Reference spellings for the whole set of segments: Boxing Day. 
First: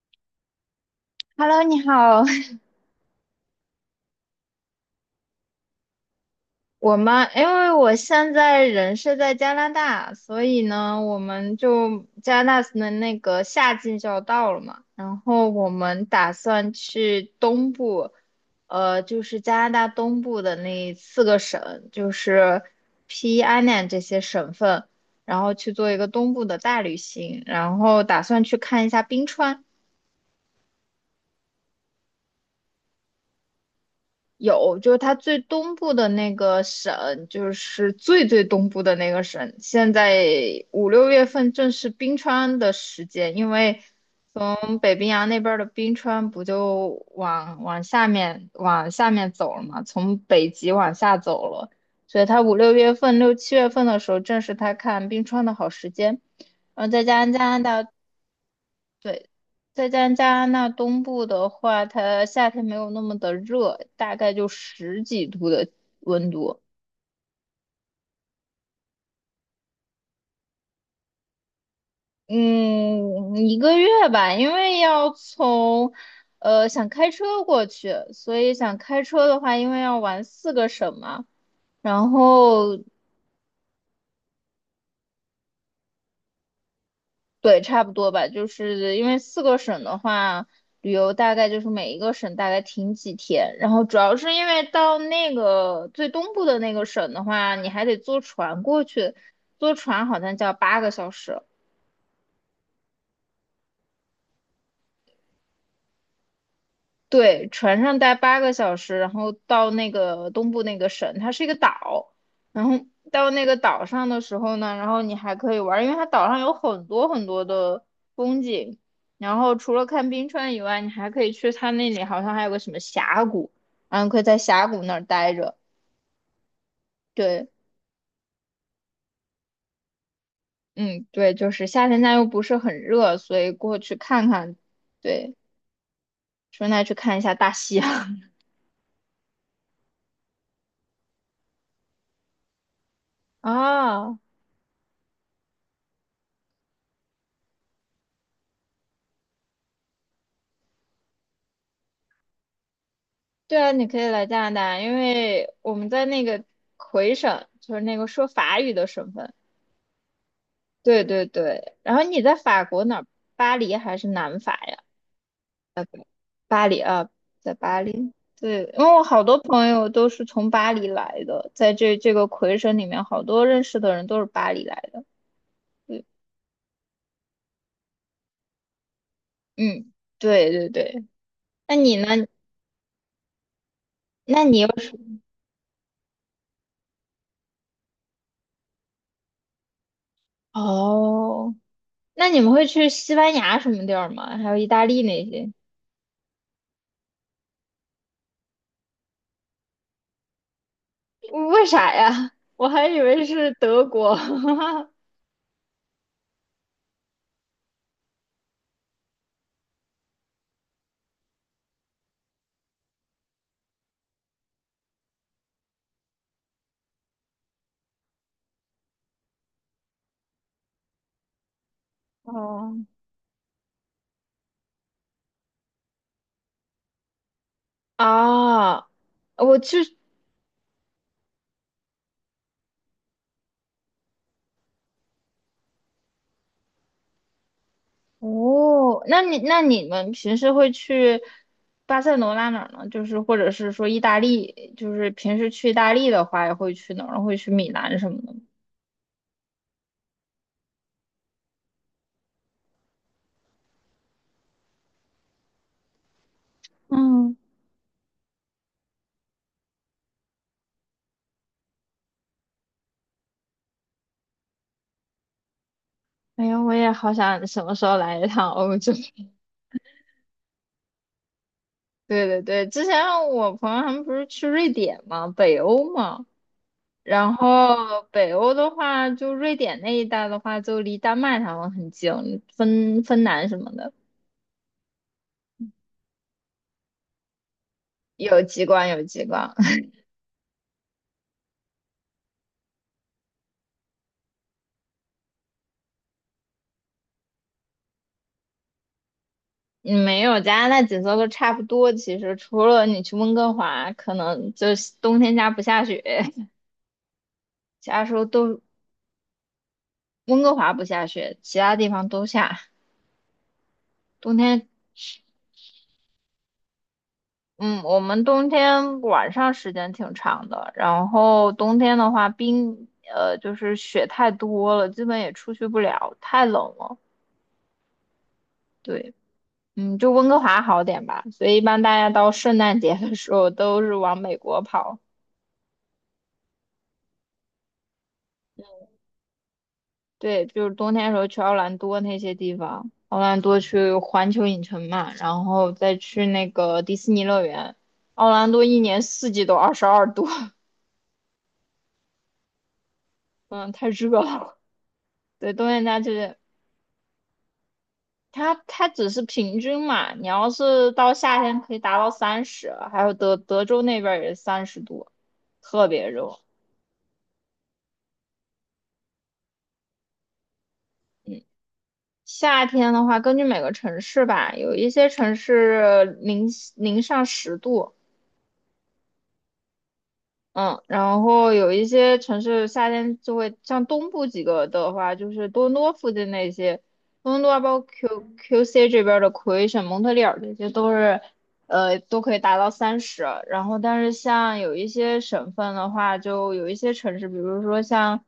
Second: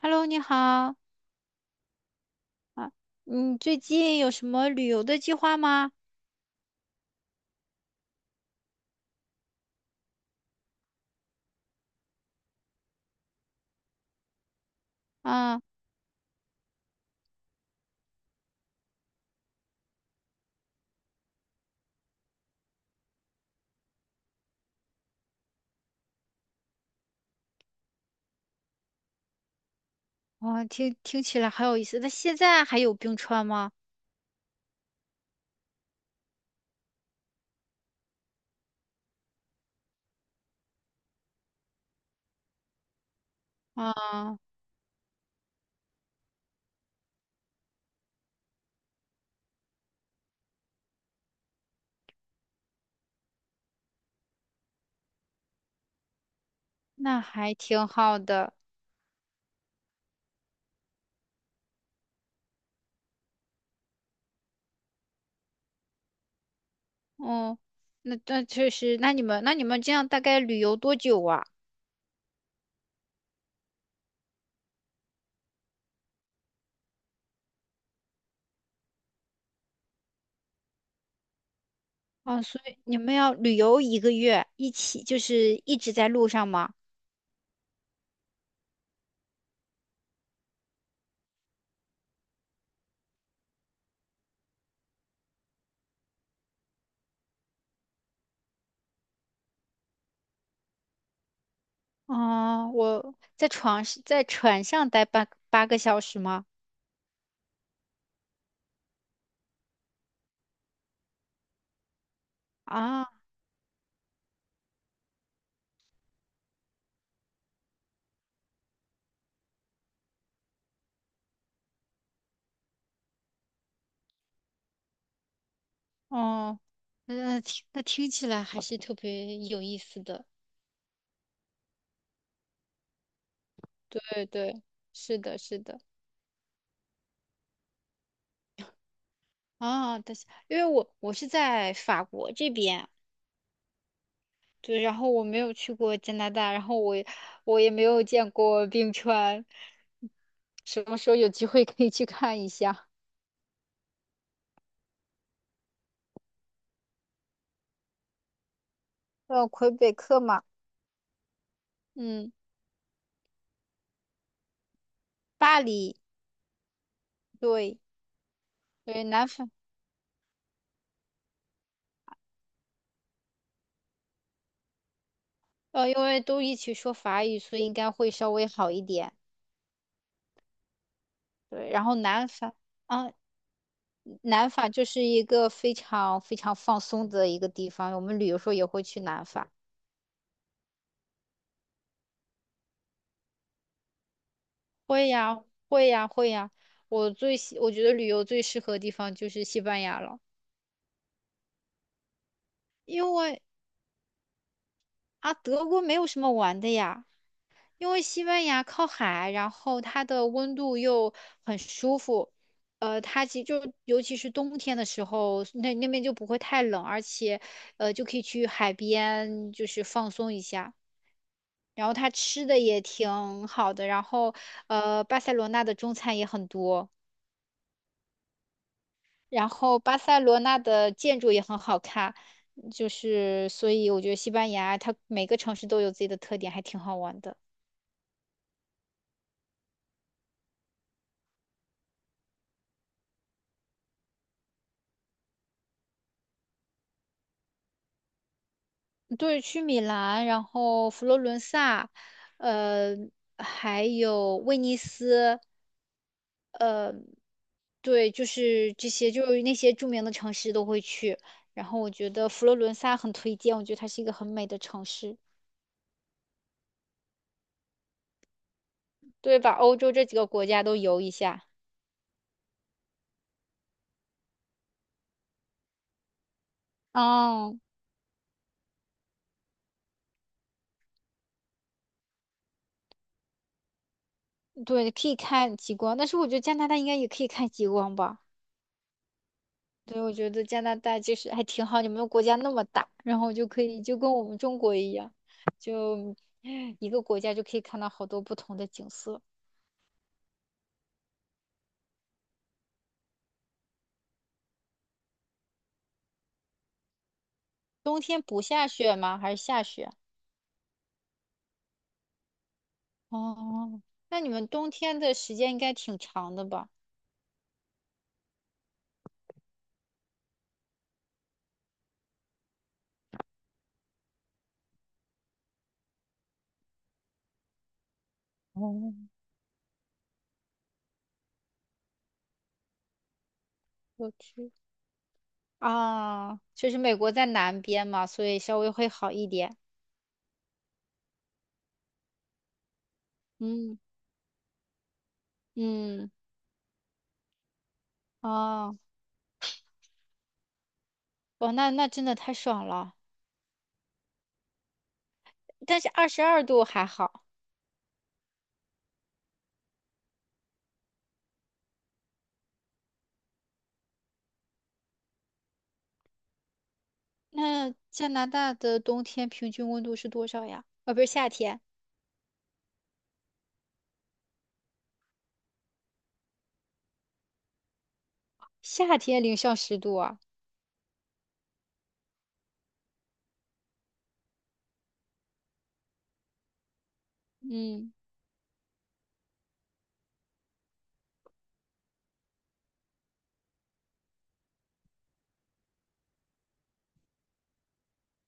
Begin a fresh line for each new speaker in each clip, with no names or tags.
Hello，你好
Hello，你好。
啊，你最近有什么旅游的计划吗？
我们因为我现在人是在加拿大，所以呢，我们就加拿大的那个夏季就要到了嘛，然后
啊，
我们打算去东部，就是加拿大东部的那四个省，就是西安 i 这些省份，然后去做一个东部的大旅行，然后打算去看一下冰川。
哇，听起来很有意思。那现在还有冰川吗？
有，就是它最东部的那个省，就是最最东部的那个省。现在五六月份正是冰川的时间，因为
啊，
从北冰洋那边儿的冰川不就往下面走了嘛，从北极往下走了，所以它五六月份、六七月份的时候，正是它看冰川的好时间。然后再加
那
上加
还
拿
挺
大
好的。
对，再加上加拿大东部的话，它夏天没有那么的热，大概就十几度的温度。
哦，那确实，那你们这样大概旅游多久啊？
嗯，一个月吧，因为要从，想开车过去，所以想开车的话，因为要玩四个省嘛，然
啊，所以
后
你们要旅游一个月，一起就是一直在路上吗？
对，差不多吧，就是因为四个省的话，旅游大概就是每一个省大概停几天，然后主要是因为到那个最东部的那个省的话，你还得坐船过去，坐船好像就要八个小时，
啊，我在床在船上待八个小时吗？
对，船上待八个小时，然后到那个东部那个省，它是一个岛。然后
啊。
到那个岛上的时候呢，然后你还可以玩儿因为它岛上有很多很多的风景。然后除了看冰川以外，你还可以去它那里，好像还有个什么峡谷，然后可以在峡谷那儿待着。
哦，那
对，
听那听起来还是特别有意思的。
嗯，对，就是夏天家又不是很热，所以过去
对
看看。
对，是
对，
的，是的。
顺带去看一下大西洋
啊，但是因为我是在法国这边，
啊。
对，然后我没有去过加拿大，然后我也没有见过冰川，什么时候有机会可以去看一下？
对啊，你可以来加拿大，因为我们在那个魁省，就是那个说法语的省份。
魁北克嘛，
对对对，然后你
嗯，
在法国哪儿？巴黎还是南法呀？
巴黎，
巴黎啊，在
对，
巴黎。对，因为我
对，
好
南
多
法，
朋友都是从巴黎来的，在这个魁省里面，好多认识的人都是巴黎来的。
因
对，
为都一起说法语，所以应该会稍微好一点。
嗯，对对对。
对，
那
然后
你呢？
南法，啊，
那
南
你又
法就
是
是一个非常非常放松的一个地方，我们旅游时候也会去南法。
哦，那你们会去西班牙什么地儿吗？还有意大利
会
那
呀，
些？
会呀，会呀。我最喜，我觉得旅游最适合的地方就是西班牙了，
为啥呀？我还以
因
为
为
是德国
啊，德国没有什么玩的呀，因为西班牙靠海，然后它的温度又很舒服，它其实就尤其是冬天的时候，那那边就不会太冷，而且就可以去海边就是放松一下。然后他吃的也
哦
挺好的，然后巴塞罗那的中餐也很多，
啊，
然
我
后
去
巴塞罗那的建筑也很好看，就是所以我觉得西班牙它每个城市都有自己的特点，还挺好玩的。
哦，那你那你们平时会去巴塞罗那哪儿呢？就是或者是说意大利，就是平时去意大利的话，也会去哪儿？会去米兰什么的吗
对，去米兰，然后佛罗伦萨，呃，还有威尼斯，
嗯，
对，就是这些，就是那些著名的城市都会去。然后我觉得佛罗伦萨很推荐，我觉得它是一个很美的城市。
哎呀，我也好想什么时候来一趟欧洲。
对，把欧洲这几个国家都游一下。
对对对，之前我朋友他们不是去瑞典吗？北欧吗？然
嗯，
后北欧的话，就瑞典那一带的话，就离丹麦他们很近，芬兰什么的
对，可以看极光，但是我觉得加拿大应该也可以看极光吧？
有极光，有极光。
对，我觉得加拿大就是还挺好，你们国家那么大，然后就可以就跟我们中国一样，就 一个国家就可以看到好多不同的景色。
嗯没有加拿大景色都差不多，其实除了你去温哥华，可能就是冬天家不下雪，其
冬
他时
天
候
不
都
下雪吗？还是下雪？
温哥华不下雪，其他地方都下。
哦，那你
冬
们
天，
冬天的时间应该挺长的吧？
嗯，我们冬天晚上时间挺长的，然后冬天的话冰，就是雪太多了，基本也出去不了，太冷了。
哦，
对，嗯，就温哥华好点吧，所以一般大家到圣诞节的时候都是
我
往美
去，
国跑。
啊，就是美国在南边嘛，所以稍微会好一点。
对，就是冬天的时候去奥兰多那些地方，奥兰多
嗯。
去环球影城嘛，然后再
嗯，
去那个迪士尼乐园。奥兰多
哦，
一年四季都22度，
哇，那那真的太爽了。
嗯，太热了。对，冬
但
天
是
家
二
就
十
是
二度还好。
它，它只是平均嘛，你要是到夏天可以达到三十，还有德州那边儿也30度，特别热。
那加拿大的冬天平均温度是多少呀？啊，不是夏天，
夏天的话，根据每个城市吧，有一些城市零上十度，
夏天零上10度啊。
嗯，然后有一些城市夏天就会，像东部几个的话，就是多伦多附近那些，多伦多啊包括
嗯，
QC 这边儿的魁省、蒙特利尔这些都是，都可以达到三十。然后，但是像有一些省份的话，就有一些城市，比如说像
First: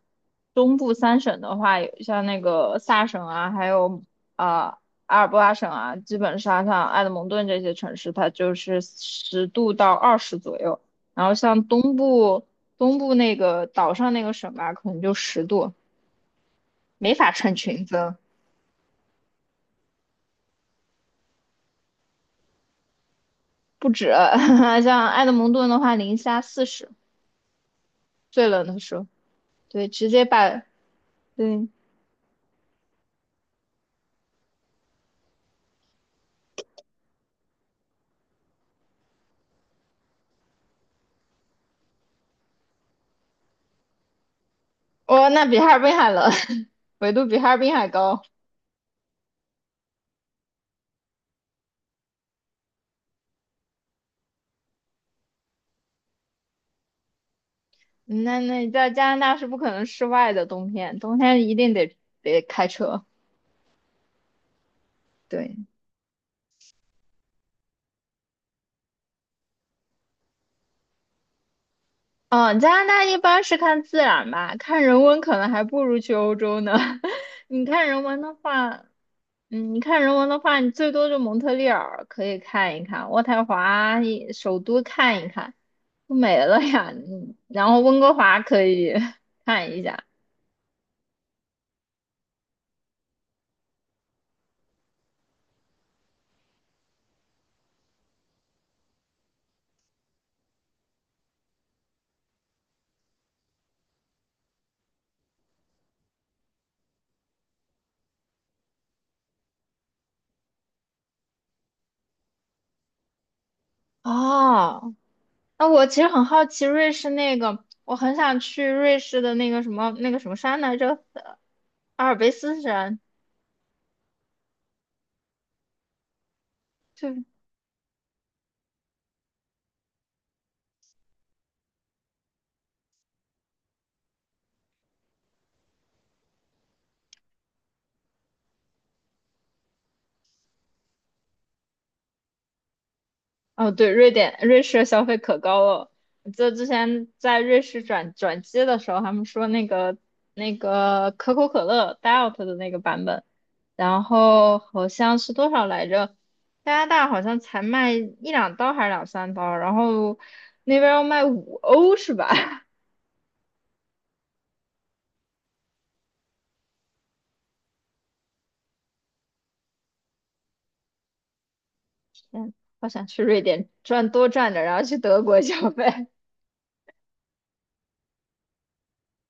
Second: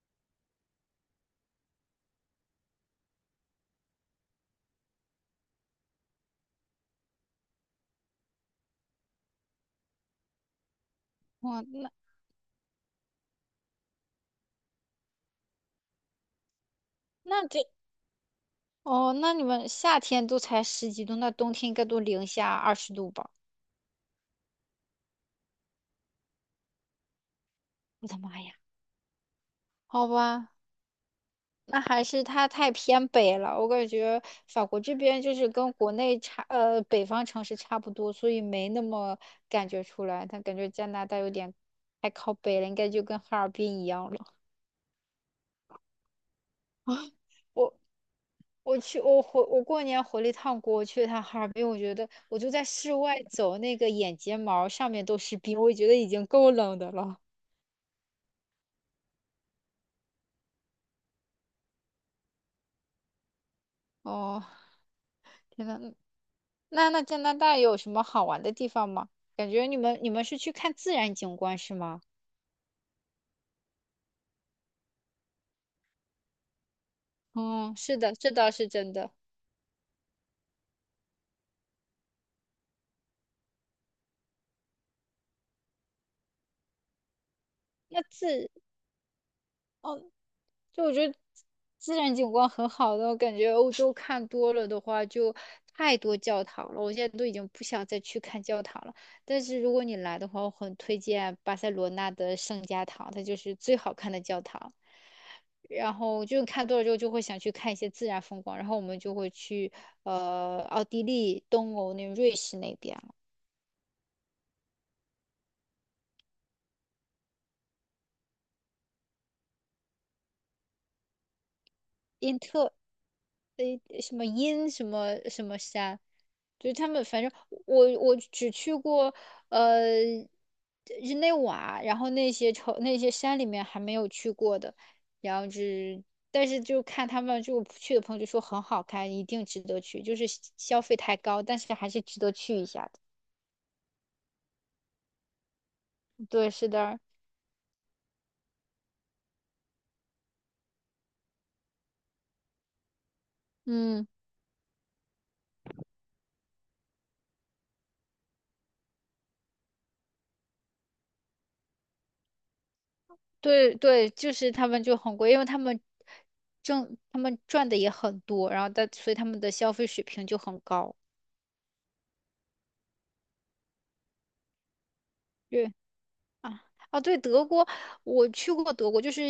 东部三省的话，有像那个萨省啊，还有啊、阿尔伯拉省啊，基本上像埃德蒙顿这些城市，它就是10度到20左右。然后
哇，
像
那
东部东部那个岛上那个省吧，可能就十度，没法
那
穿
这
裙子，
哦，那你们夏天都才十几度，那冬天应该都零下20度吧？
不止。像埃德蒙顿的话，零下40，
我的妈
最
呀！
冷的时候，对，
好
直接
吧，
把，对，
那还是它太偏北了，我感觉法国这边就是跟国内差，北方城市差不多，所以没那么感觉出来。但感觉加拿大有点太靠北了，应该就跟哈尔滨一样了。
哦，那比哈尔滨还冷，纬度比哈尔滨
我
还高。
我过年回了一趟国，我去了趟哈尔滨，我觉得我就在室外走，那个眼睫毛上面都是冰，我觉得已经够冷的了。
那你在加拿大是不可能室外的，冬天一定得开车。
哦，
对，
天呐，那加拿大有什么好玩的地方吗？感觉你们是去看自然景观是吗？
嗯，加拿大一般是看自然吧，看人文可能还不如去欧洲呢。你
嗯，
看
是
人
的，
文
这
的
倒是
话。
真的。
嗯，你看人文的话，你最多就蒙特利尔可以看一看，渥太华也首都看一看，就没了呀。嗯，然后温
那
哥华
自，
可以 看一
哦，
下。
就我觉得自然景观很好的，我感觉欧洲看多了的话，就太多教堂了。我现在都已经不想再去看教堂了。但是如果你来的话，我很推荐巴塞罗那的圣家堂，它就是最好看的教堂。然后就看多了之后，就会想去看一些自然风光。然后我们就会去奥地利、东欧那瑞士那边。
哦，那我其实很好奇瑞士那个，我很想去瑞士的那个什么那个什么山来着，阿尔卑斯山，
什么阴什么什么山，就是他们
就
反正我只去过呃日内瓦，然后那些城那些山里面还没有去过的，然后就是但是就看他们就去的朋友就说很好看，一定值得去，就是消费太高，但是还是值得去一下的。
哦，对，瑞典、瑞士的消费可高了。我记
对，
得之
是的。
前在瑞士转机的时候，他们说那个那个可口可乐 Diet 的那个版本，然
嗯，
后好像是多少来着？加拿大好像才卖一两刀还是两三刀，然后那边要卖五欧是吧？
对对，就是他们就很贵，因为他们赚的也很多，然后所以他们的消费水平就很高。
天，好想去瑞典赚多赚点，然后去德国消
对。
费。
啊啊，对，德国，我去过德国，就是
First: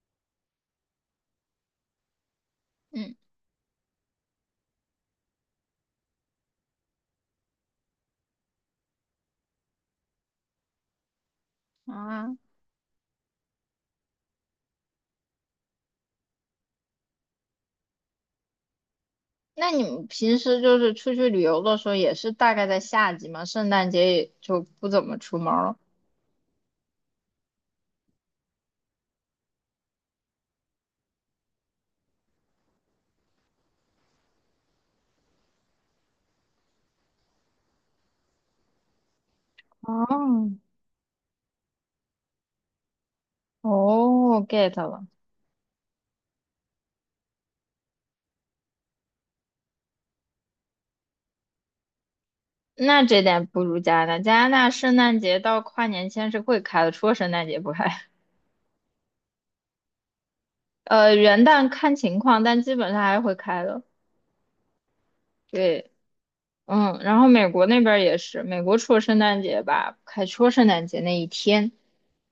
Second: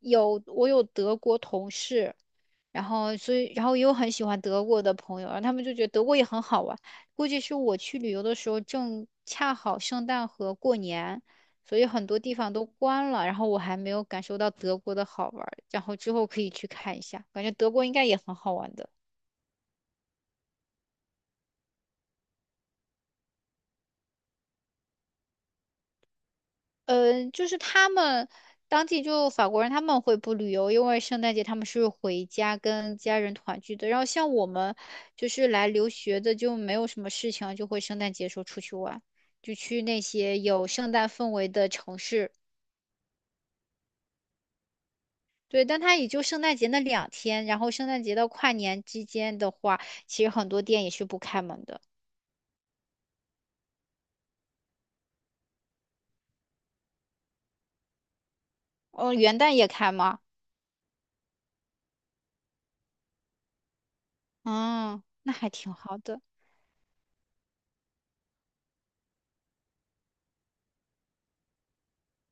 我有德国同事，然
嗯，
后所以然后也有很喜欢德国的朋友，然后他们就觉得德国也很好玩。估计是我去旅游的时候正恰好圣诞和过年，所以很多地
啊。
方都关了，然后我还没有感受到德国的好玩儿然后之后可以去看一下，感觉德国应该也很好玩的。
那你们平时就是出去旅游的时候，也是大概在夏季嘛？圣诞节也就不怎么出门了。
就是他们当地就法国人他们会不旅游，因为圣诞节他们是回家跟家人团聚的。然后像我们就是来留学的，就没有什么事情，就会圣诞节时候出去玩，就去那些
哦，
有圣诞氛围的城市。
哦，get 了。
对，但它也就圣诞节那两天，然后圣诞节到跨年之间的话，其实很多店也是不开门的。
那这点不如加拿大。加拿大圣诞节到跨年前是会开的，除了圣诞节不开。
哦，元旦也开吗？
元旦看情况，但基本上还是会开的。
嗯，那还挺
对。
好的。
嗯，然后美国那边儿也是，美国除了圣诞节吧，不开除了圣诞节那一天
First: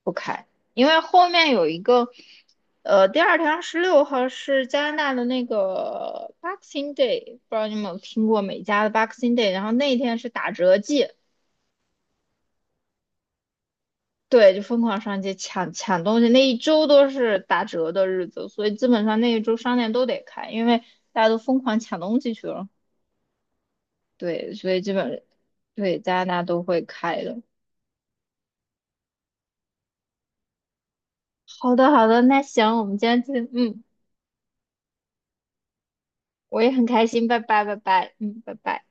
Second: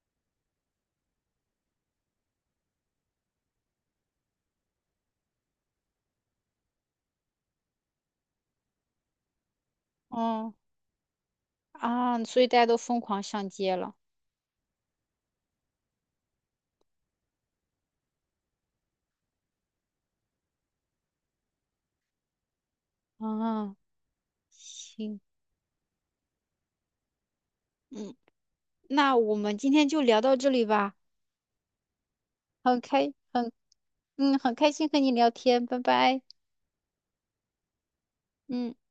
不开，因为后面有一个，呃，第二天26号是加拿大的那个 Boxing Day，不知道你们有听过美加的 Boxing Day，然后那一天是打
哦
折季，
啊，所以大家都疯狂上街了。
对，就疯狂上街抢东西，那一周都是打折的日子，所以基本上那一周商店都得开，因为大家都疯狂抢东西去了，
啊。
对，所以基
行，
本对加拿大都会开的。
嗯，那我们今天就聊到这里吧，
好的，好的，那行，
很
我们今
开，
天就，
很，
嗯，
很开心和你聊天，拜拜。
我也很开心，拜拜，拜拜，嗯，拜
嗯。
拜。